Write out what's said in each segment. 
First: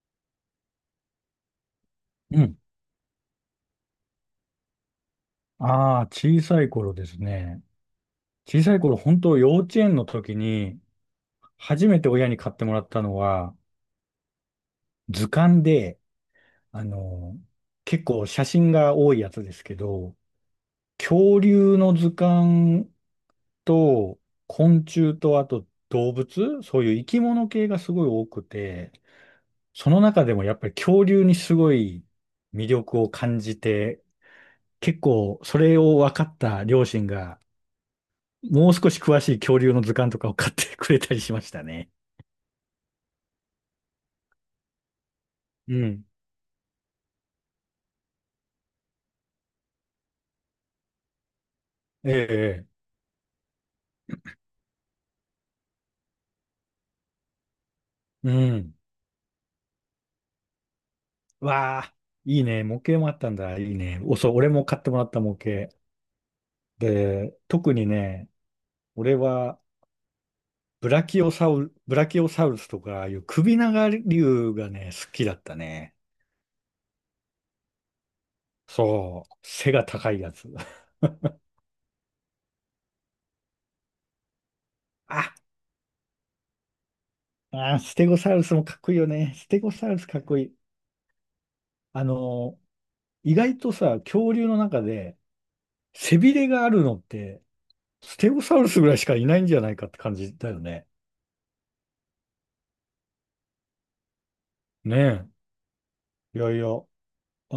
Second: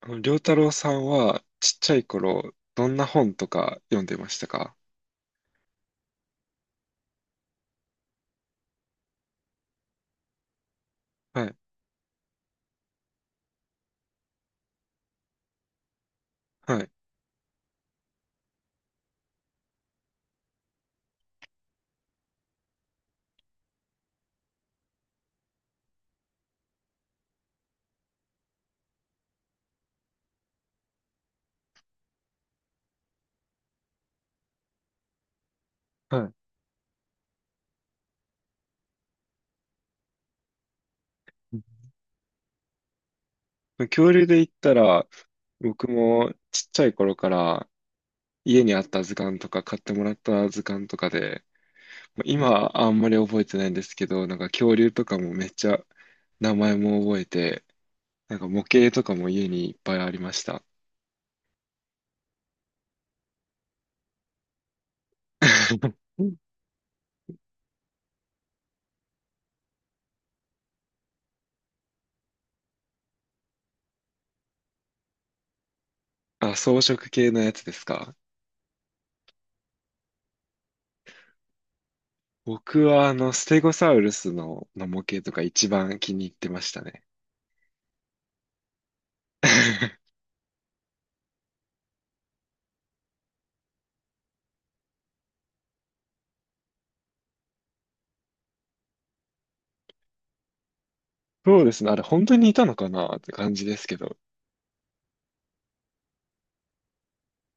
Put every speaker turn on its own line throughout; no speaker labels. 良太郎さんは、ちっちゃい
う
頃、
ん。
どんな本とか読んでましたか？
ああ、小さい頃ですね。小さい頃、本当幼稚園の時に、
はい、
初めて親に買ってもらったのは、図鑑で、
は
あ
い、
の、結構写真が多いやつですけど、恐竜の図鑑と、昆虫と、あと動物、そういう生き物系がすごい多くて、その中でもやっぱり恐竜にすごい魅力を感じて、結構それを分
は
か
い。
った両親が、もう少し詳しい恐竜の図鑑とかを買ってくれたりしまし
うん。
たね。
恐竜で言ったら、
う
僕
ん。
もちっちゃい頃から、家にあった図鑑とか、買ってもらった図鑑とかで、
え
まあ
え、え
今、
え、
あんまり覚えてないんですけど、なんか恐竜とかもめっちゃ、名前も覚えて、
う
なんか模
ん。
型とかも家にいっぱいありました。
わあ、いいね。模型もあったんだ。いいね。お、そう、俺も買ってもらった模型。
うん。
で、特にね、俺は、ブラキオサウルスとかいう首長竜がね、好きだったね。
あ、装飾系のやつですか？
そう。背が高いやつ。
僕は、ステゴサウルスの模型と
あ、
か一番気に入ってましたね。
あー、ステゴサウルスもかっこいいよね。ステゴサウルス かっこいい。あの意外とさ、恐竜の中で背びれがあるのってステゴサウルスぐらいしかいないんじゃないかって感じだよね。
そうですね。あれ、本当にいたのかなって感じですけど。
ねえ。いやいや、あ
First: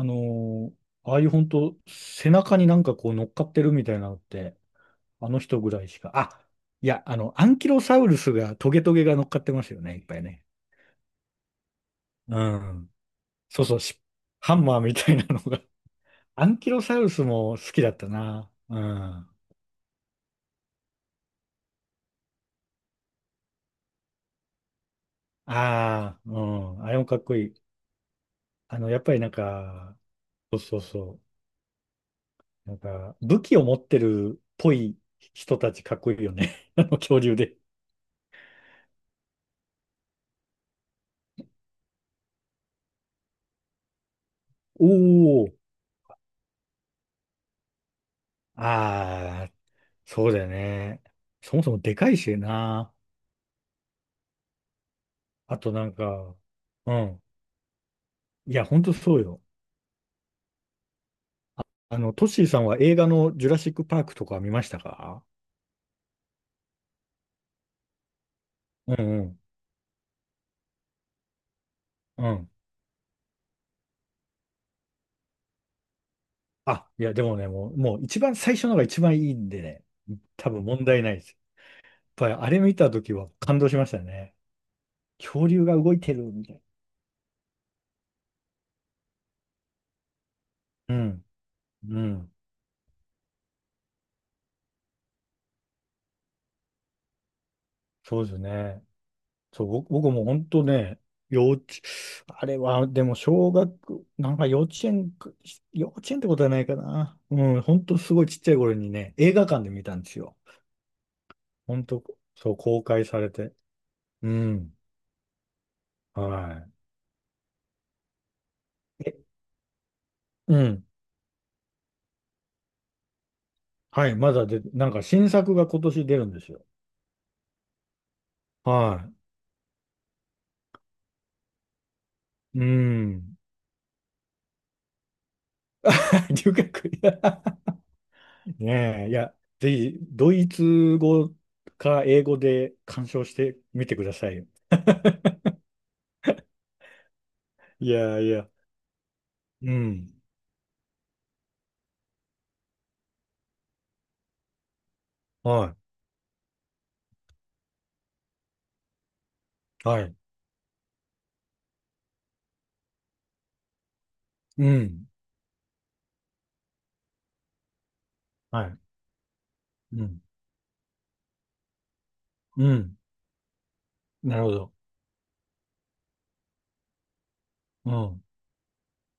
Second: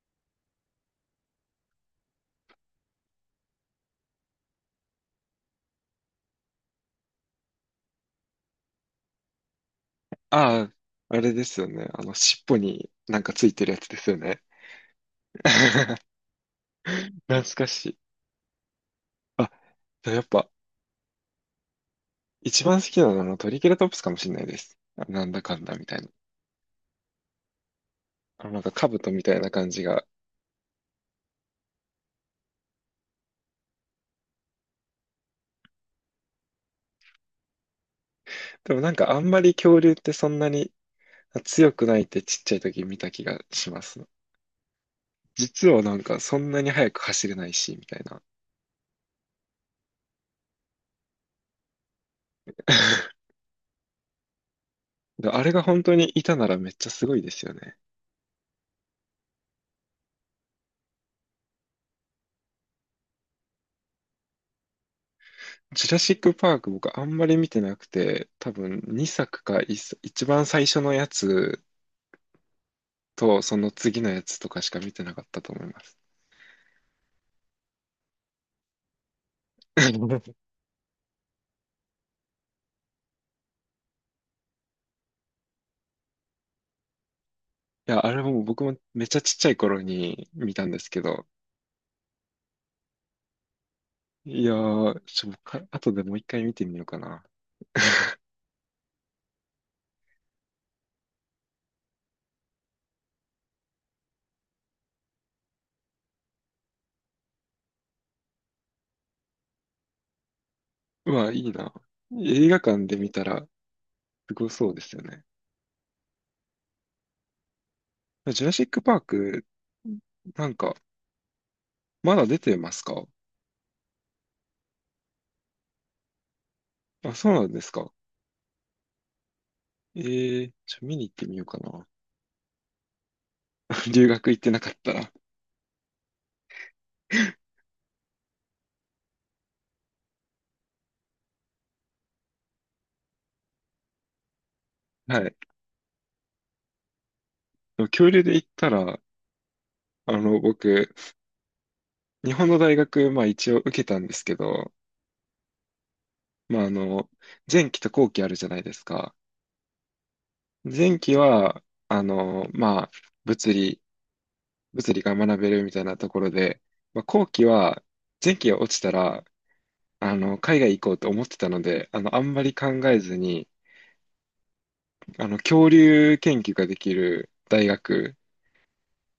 のーああいう本当背中になんかこう乗っかってるみたいなのって、あの人ぐらいしか。あ、いや、あの、アンキロサウルスがトゲトゲが乗っかってますよね、いっぱいね。
ああ、あれですよね。尻
う
尾に
ん。
なんかつい
そ
て
う
る
そ
や
う、
つで
し
すよね。
ハンマーみたいなのが。アンキロサウルス
懐
も
か
好き
し
だっ
い。
たな。うん。あ
あ、でもやっぱ、一番好きなのはあのトリケラトプスかもしれないです。なんだかんだみたいな。
あ、うん。あれもかっこいい。
なんか
あの、やっ
兜
ぱり
み
なん
たいな感じ
か、
が。
そうそうそう。なんか、武器を持ってるっぽい人たちかっこいいよね。あの恐竜で。
でもなんかあんまり恐竜ってそんなに強くないってちっちゃい時見た気がします。
おお、
実はなんかそんなに速く走れないし、みたいな。
ああ、そうだよね。そもそもでかいしな。
であれ
あ
が
と
本
な
当
ん
にい
か、
たならめっちゃ
う
すごい
ん。
ですよね。
いや、ほんとそうよ。あの、トッシーさんは映画のジュラシックパークとか見ましたか？
ジュラシック・パーク僕あんまり見てなくて、多分
うんう
2
ん。
作か1作一番最初のやつ
うん。
とその次のやつとかしか見てなかったと思います。
あ、いや、でもね、もう一番最初のが一番いいんでね、多分問題ないです。やっぱりあれ見たときは感動しましたね。恐竜が動いてるみたいな。
いや、あれも僕もめっちゃちっちゃい頃に見たんです
う
けど、
ん。うん。
いやー、ちょ、か後でもう一回見てみようかな。
そうですね。そう、僕も本当ね、幼稚、あれは、でも小学、なんか幼稚園か、幼稚園ってことはないかな。うん、本当すごいちっちゃい頃にね、映画館で見たんですよ。
うわ、いいな。
本当、
映
そう、
画
公
館で
開
見
さ
た
れ
ら
て。う
すごそう
ん、
ですよね。
は
ジュラシック・パー
い。え、
ク、なん
う
か、
ん、
まだ出てますか？
はい、まだで、なんか新作が今年出るんですよ。
あ、そうなんですか。
は
見に行ってみようかな。
い。うん。
留学行ってなかったら。
留学、いや、ねえ、いや、ぜひ、ドイツ語か英語で鑑賞してみてくださいよ。
はい。でも
い
恐
や
竜
い
で言っ
や、
たら、
うん。
僕、日本の大学、まあ一応受けたんですけど、
は
まあ、前期と後期あるじゃないですか。
い、はい、
前期は、まあ、物理、
う
物理
ん、
が学べるみたいなところで、まあ後期は、前期が
は
落
い、
ちたら、
うん、
海外行こうと思ってたので、あんまり考
うん、
えずに、
なるほど。
恐竜研究ができる大
う
学
ん、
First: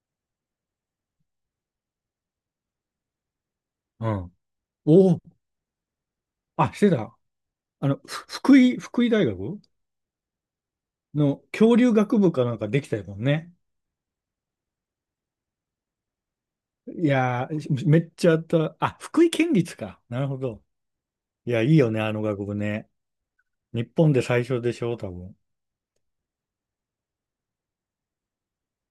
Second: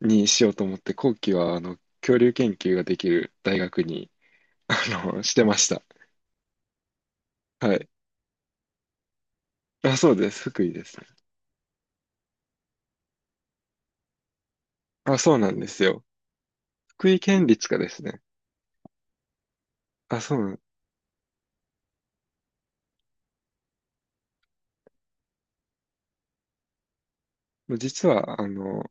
にしようと思って、後期は、恐竜研究ができる大学
う
に、
ん。
あ
おお、
してました。
あ、してた。
は
あ
い。
の、ふ福井、福井大学
あ、そうです。福井ですね。
の恐竜学部かなんかできたよね。
あ、そうなんですよ。
い
福井県
や
立かで
ー、め
す
っ
ね。
ちゃあった。あ、福井県立か。
あ、
なる
そう
ほ
なん。
ど。いや、いいよね、あの学部ね。日本で最初でしょ、多分。
もう実は、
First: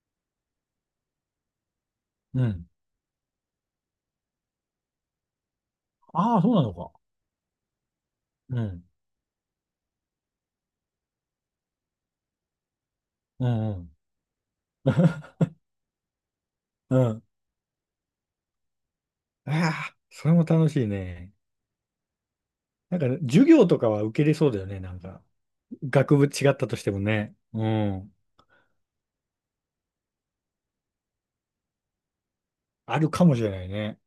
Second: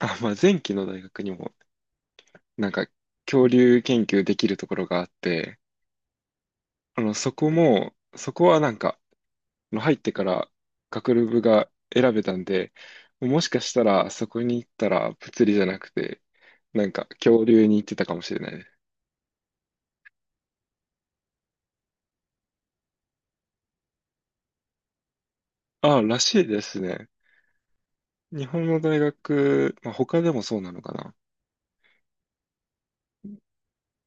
あ、まあ、前期の大学にも、
うん。
なんか、恐竜研究できるところがあって、
ああ、そうなのか。
そこは
う
なん
ん、
か、入ってから学部が選べたんで、も
う
しか
ん、う
した
ん。
ら、そこに行ったら、物理じゃなくて、なん
う
か、
ん。
恐竜に行ってたかもしれないです。
ああ、それも楽しいね。なんか、授業とかは受けれそうだよね、なんか。
あ、
学
ら
部
しい
違っ
で
たと
す
しても
ね。
ね。うん。
日本の大学、まあ、他でもそうなのかな。
あるかもしれないね。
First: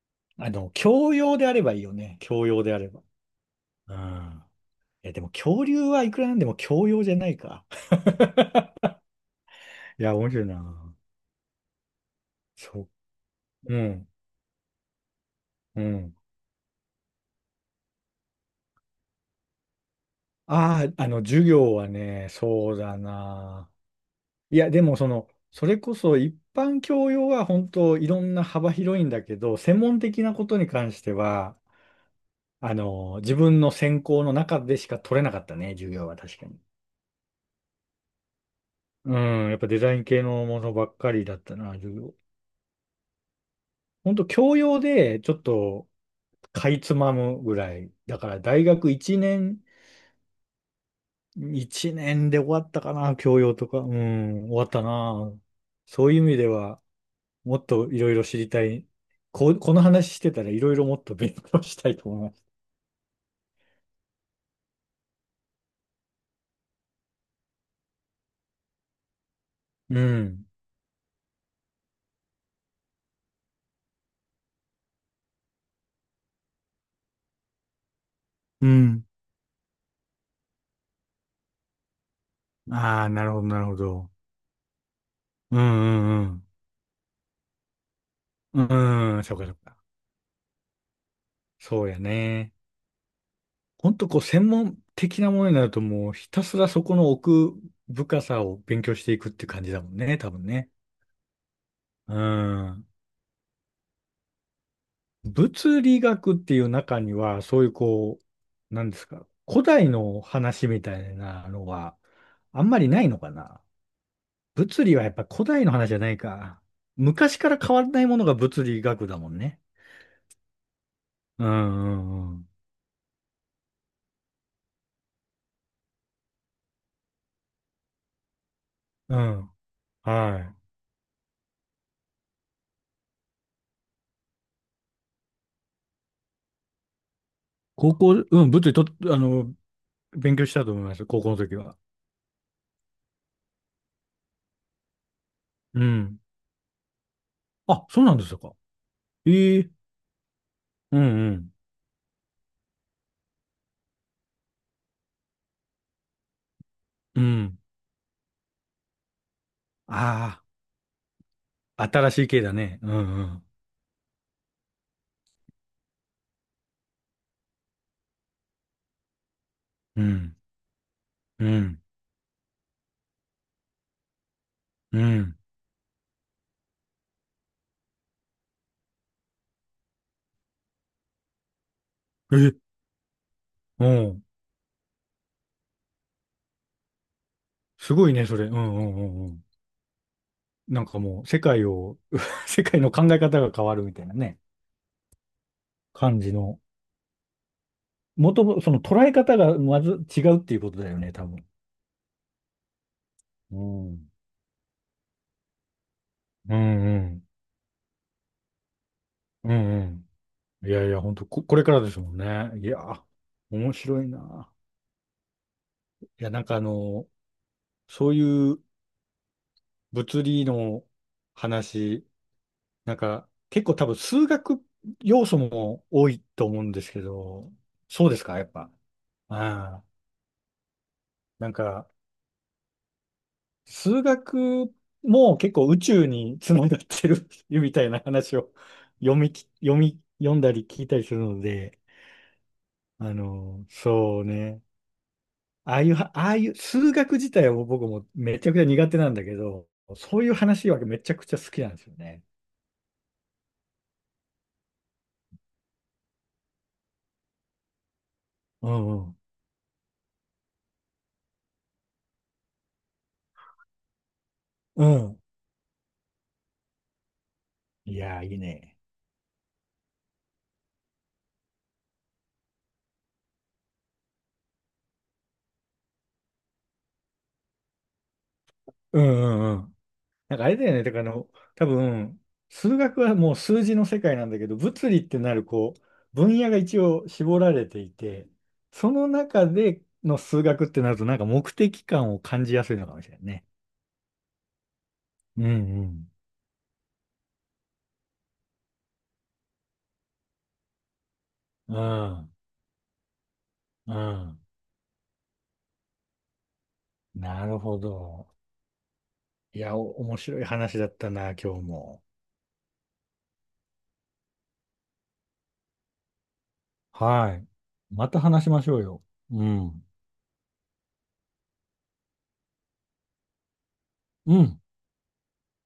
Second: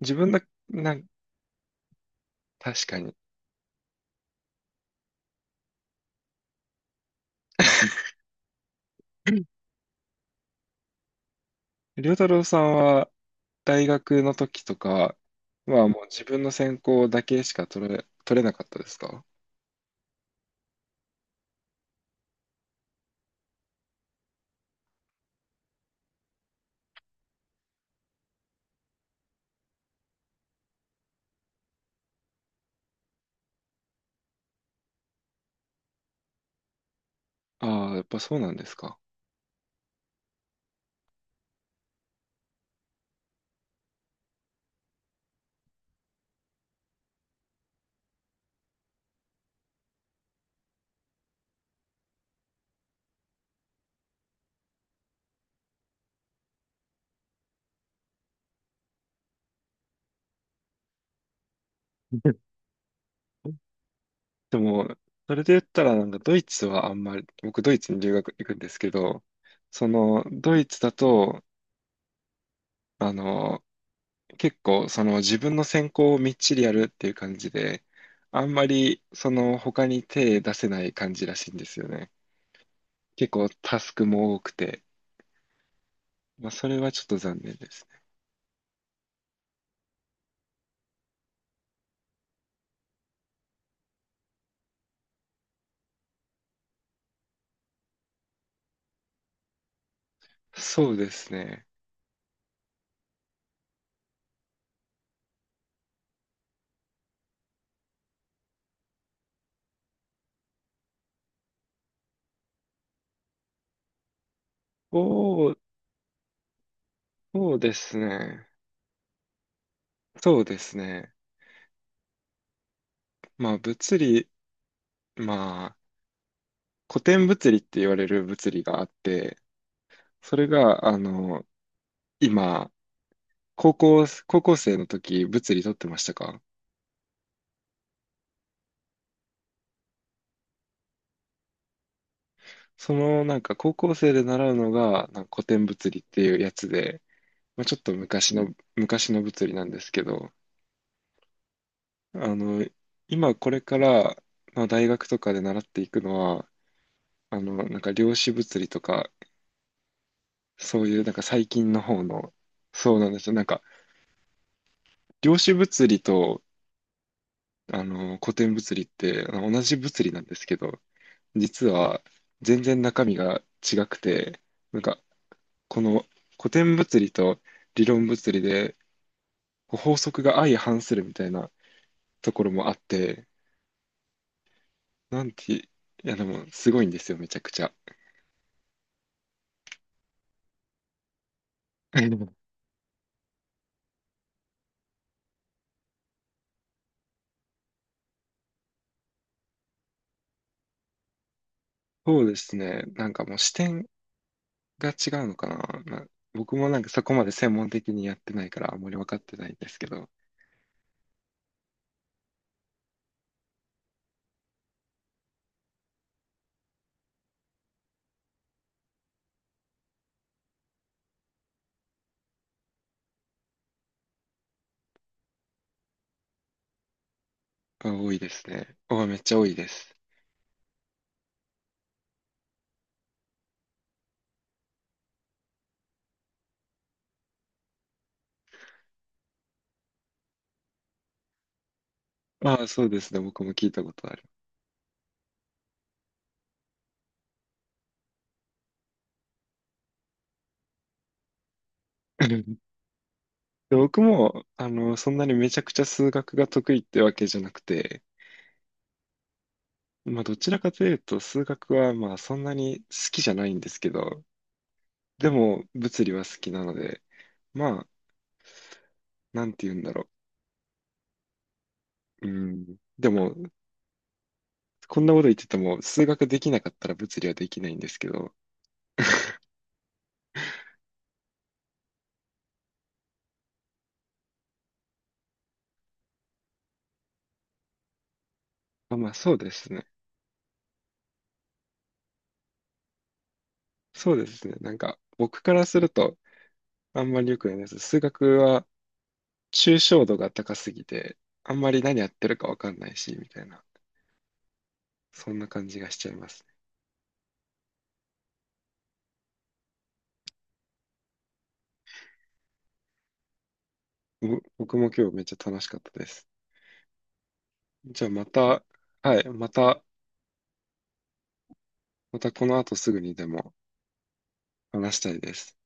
自分だ、
あの、
なん、
教養であればいいよね。教養であ
確
れ
か
ば。
に。
うん。いや、でも恐竜はいくらなんでも教養じゃないか。いや、面白いな。
りょうたろうさん
そう。
は
う
大
ん。
学の時とか、
う
まあもう
ん。
自分の専攻だけしか取れなかったですか？
ああ、あの、授業はね、そうだな。いや、でもその、それこそ一般教養は本当いろんな幅広いんだけど、専門的なことに関しては、あの、自分の専攻の中でしか取れなかったね、授業は確かに。
ああー、やっぱそうなんですか。
うん、やっぱデザイン系のものばっかりだったな、授業。ほんと教養でちょっとかいつまむぐらい。だから大学1年、1年で終わったかな、教養とか。うん、終わったな。そういう意味では、もっといろいろ知りたい。この話してたらいろいろもっと勉強したいと思います。
でも、それで言ったらなんかドイツはあんまり、僕ドイツに留学行くんですけど、そ
う
の
ん。
ドイツだと、あの、結構その自分の専攻をみっちりやるっていう感じで、あんま
う
り
ん。
その他に手出せない感じらしいんですよね。
ああ、な
結
るほど、
構
なるほ
タスク
ど。
も多くて、
うん、う
ま
ん、
あそれはちょっと残念です。
うん。うん、そうか、そうか。そうやね。ほんとこう専門的なものになるともうひたすらそこの奥深さを勉強していくって感じだもんね、多分ね。
そうですね。
うん。物理学っていう中には、そういうこう、なんですか、古代の話みたいなのはあんまりないのかな。物理はやっぱ古
そう、
代の話じゃないか。昔か
そ
ら
うで
変わら
す
ないものが
ね。
物理学だもんね。
そうですね。
うんうんうん。
まあ物理、まあ古典物理って言われる物理があっ
う
て、
ん。
そ
は
れ
い。
が、今、高校生の時物理取ってましたか？
高校、うん、物理と、あの、勉強したと思います、高校の時は。
そのなんか高校生で習うのがなんか古典
う
物理っ
ん。
ていうやつで、まあ、ちょっ
あ、
と
そうなんですか。
昔の物理
え
な
え、
んですけど、
うんうん。
あの、今これから、まあ、大学とかで習っていくのは、
うん。
なんか量子物理とか
あ
そういう、なんか最近の
あ、
方
新しい
の、
系だね。う
そうなん
ん
で
う
すよ。なん
ん。
か、量子物理と、古典物理って、同じ物
う
理なんで
ん。
すけど、
う
実
ん。
は全然中身が違くて、なん
う
か、
ん。
この古典物理と理論物理で、こう法則が相反するみたいなところ
え、
もあって、
うん。
なんて、いや、でも、すごいんですよ、めちゃくちゃ。
すごいね、それ。うんうんうんうん。なんかもう、世界を、世界の考え方が変わるみたいなね、感じの。もとも、その捉え方がまず違うっていうことだよね、多分。
そうですね。なんかもう視
う
点
ん。
が違うのかな。まあ
う
僕
ん
もなんか
う
そこ
ん。
まで専門的にやってないからあんまり分かってな
う
いんですけ
ん
ど、
うん。いやいや、本当これからですもんね。いや、面白いな。いや、なんかあの、そういう物理の話、なんか、結構多分数学要素も多いと思うんですけど、
あ、
そう
多
で
い
す
で
か、や
す
っぱ。
ね。あ、めっちゃ多いで
ああ、
す。
なんか、数学も結構宇宙につながってる みたいな話を 読みき、読み、読んだり聞いたりするので、
ああ、そうです
あ
ね。僕も
の、
聞いたことある。
そうね。ああいうは、ああいう数学自体はもう僕もめちゃくちゃ苦手なんだけど、そういう話はめちゃくちゃ好きなんですよね。
で僕も、そんなにめちゃくちゃ数学が得意ってわけじゃなくて、
うんうん。
まあ、どちらかというと、数学は、まあ、そんなに好きじゃないんですけど、
うん。
でも、物理は好きなので、まあ、
いやー、いいね。
なんて言うんだろう。うん。でも、こんなこと言ってても、数学できなかったら物理はできないんですけど、
うんうんうん。なんかあれだよね。だからあの、多分、数学はもう数字の世界なんだけど、物理ってなるこう、分野が一応絞られていて、そ
まあ、
の
まあ、そう
中
です
で
ね。
の数学ってなると、なんか目的感を感じやすいのかもしれないね。
そうですね。なんか、
う
僕
ん
か
う
らする
ん。
と、あんまり良くないです。数学は、抽象度が高すぎて、あんま
う
り何やって
ん
るかわかんないし、みたいな、
うん。
そんな感じがしちゃいます
なるほど。いや、お面白い話だったな、今日も。
ね。僕も今日めっちゃ楽しかったです。
はい。
じゃ
ま
あ
た
ま
話しま
た、
しょうよ。
はい、
う
また、
ん。
またこの後すぐにでも
うん。
話したいです。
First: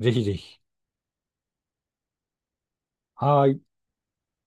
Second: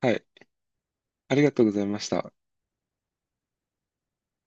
は
ぜひ
い、
ぜひ。
ありがとうございました。
はーい。